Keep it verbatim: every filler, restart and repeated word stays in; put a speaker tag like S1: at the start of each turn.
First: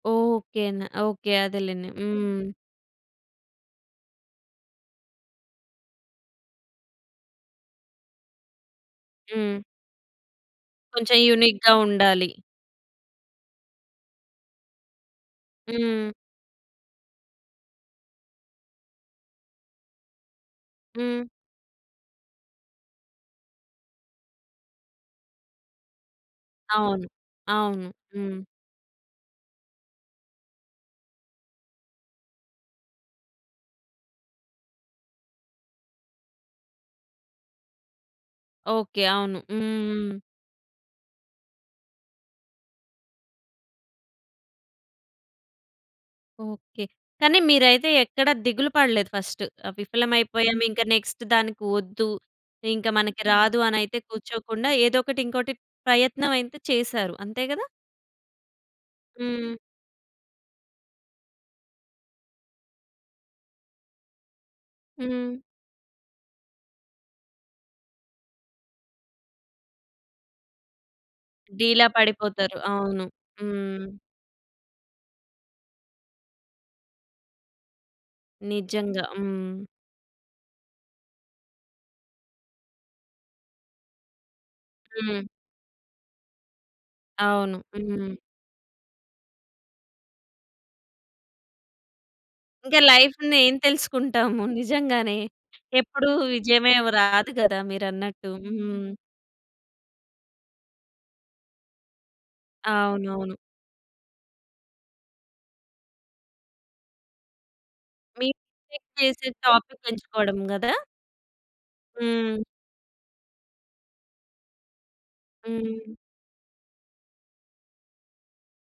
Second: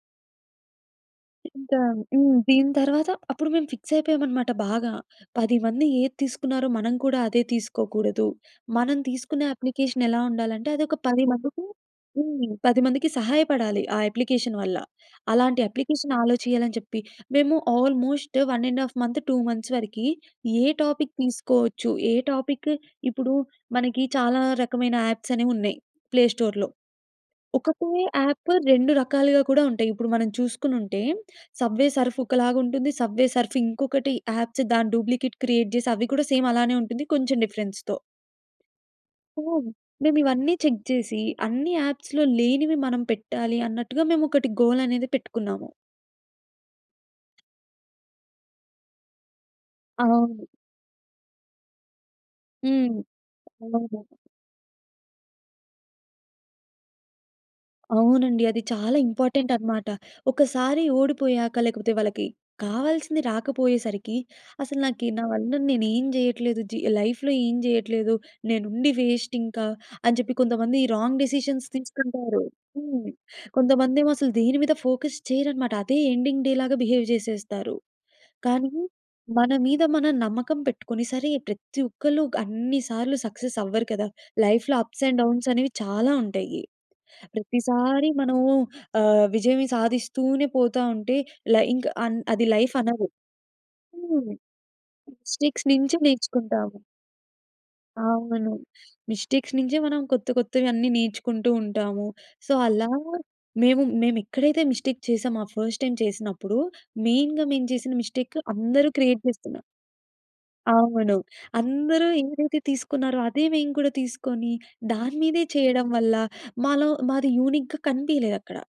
S1: Okay అండి. Okay.
S2: ఇంకా
S1: అదేలేండి.
S2: హ్మ్.
S1: హ్మ్.
S2: దీని తరువాత అప్పుడు మేము ఫిక్స్ అయిపోయామనమాట బాగా. పది మంది ఏది తీసుకున్నారో మనం కూడా అదే తీసుకోకూడదు. మనం తీసుకునే
S1: హ్మ్.
S2: అప్లికేషన్ ఎలా ఉండాలంటే, అదొక
S1: కొంచెం
S2: పది మందికి,
S1: యూనిక్‌గా ఉండాలి.
S2: హ్మ్. పది మందికి సహాయపడాలి. ఆ అప్లికేషన్ వల్ల. అలాంటి
S1: హ్మ్.
S2: అప్లికేషన్ ఆలోచేయాలని చెప్పి, మేము almost one and half month two months వరకి ఏ టాపిక్
S1: హ్మ్.
S2: తీసుకోవచ్చు. ఏ టాపిక్ ఇప్పుడు మనకి చాలా రకమైన యాప్స్ అనేవి ఉన్నాయి. ప్లే స్టోర్‌లో.
S1: అవును.
S2: ఒకటే
S1: అవును. హ్మ్.
S2: యాప్ రెండు రకాలుగా కూడా ఉంటాయి. ఇప్పుడు మనం చూసుకునుంటే, సబ్వే సర్ఫ్ ఒకలాగుంటుంది. సబ్వే సర్ఫ్ ఇంకొకటి యాప్స్ దాని డూప్లికేట్ క్రియేట్ చేసి అవి కూడా సేమ్ అలానే ఉంటుంది. కొంచెం డిఫరెన్స్‌తో.
S1: ఓకే. అవును.
S2: సో,
S1: హుహు.
S2: మేమివన్ని చెక్ చేసి, అన్ని యాప్స్‌లో లేనివి మనం పెట్టాలి అన్నట్టుగా మేమొకటి గోల్ అనేది పెట్టుకున్నాము.
S1: ఓకే. కానీ మీరైతే ఎక్కడ దిగులు పడలేదు ఫస్ట్.
S2: అవును.
S1: విఫలమైపోయాం ఇంక నెక్స్ట్ దానికి వద్దు. ఇంకా
S2: హ్మ్.
S1: మనకి రాదు అని అయితే
S2: అవును.
S1: కూర్చోకుండా, ఏదో ఒకటి ఇంకోటి ప్రయత్నమైతే చేసారు. అంతే కదా?
S2: అవునండి. అది చాలా ఇంపార్టెంట్
S1: హ్మ్.
S2: అనమాట. ఒకసారి ఓడిపోయాక లేకపోతే వాళ్ళకి కావాల్సింది రాకపోయేసరికి, అసలు నాకి నా
S1: హ్మ్.
S2: వల్ల నేనేం చేయట్లేదు. జి లైఫ్‌లో ఏం చేయట్లేదు. నేనుండి వేస్ట్ ఇంకా అని చెప్పి కొంతమంది రాంగ్ డిసిషన్స్
S1: డీలా
S2: తీసుకుంటారు.
S1: పడిపోతారు. అవును.
S2: హ్మ్.
S1: హ్మ్.
S2: కొంతమందేమో అసలు దేని మీద ఫోకస్ చెయ్యరనమాట. అదే ఎండింగ్ డే లాగా బిహేవ్ చేసేస్తారు. కానీ
S1: నిజంగా.
S2: మన
S1: హ్మ్.
S2: మీద మనం నమ్మకం పెట్టుకొని సరే, ప్రతి ఒక్కళ్ళు అన్ని సార్లు సక్సెస్ అవ్వరు కదా! లైఫ్‌లో అప్స్ అండ్
S1: హ్మ్.
S2: డౌన్స్ అనేవి చాలా ఉంటాయి.
S1: అవును.
S2: ప్రతిసారి
S1: హ్మ్.
S2: మనము ఆహ్, విజయమే సాధిస్తూనే పోతా ఉంటే, లై ఇంక అన్ అది లైఫ్
S1: ఇంకా
S2: అనరు.
S1: లైఫ్‌ని ఏం
S2: హ్మ్.
S1: తెలుసుకుంటాము. నిజంగానే.
S2: మిస్టేక్స్ నుంచి
S1: ఎప్పుడు విజయమే
S2: నేర్చుకుంటాము.
S1: రాదు కదా! మీరన్నట్టు.
S2: అవును.
S1: హ్మ్.
S2: మిస్టేక్స్ నుంచే మనం కొత్త కొత్తవి అన్ని నేర్చుకుంటూ ఉంటాము. సో, అలా
S1: అవునవును.
S2: మేము మేము ఎక్కడైతే మిస్టేక్ చేసామో, ఆ ఫస్ట్ టైమ్ చేసినప్పుడు. మెయిన్‌గా మేము చేసిన
S1: మీరు
S2: మిస్టేక్
S1: [unintelligible]
S2: అందరూ క్రియేట్
S1: చేసే
S2: చేస్తున్న
S1: టాపిక్ ఎంచుకోవడం కదా!
S2: అవును. అందరూ
S1: హ్మ్.
S2: ఏదైతే తీసుకున్నారో అదే మేము కూడా తీసుకొని, దాని మీదే చేయడం
S1: హ్మ్.
S2: వల్ల. మాలో మాది యూనిక్‌గా కనిపియలేదక్కడ.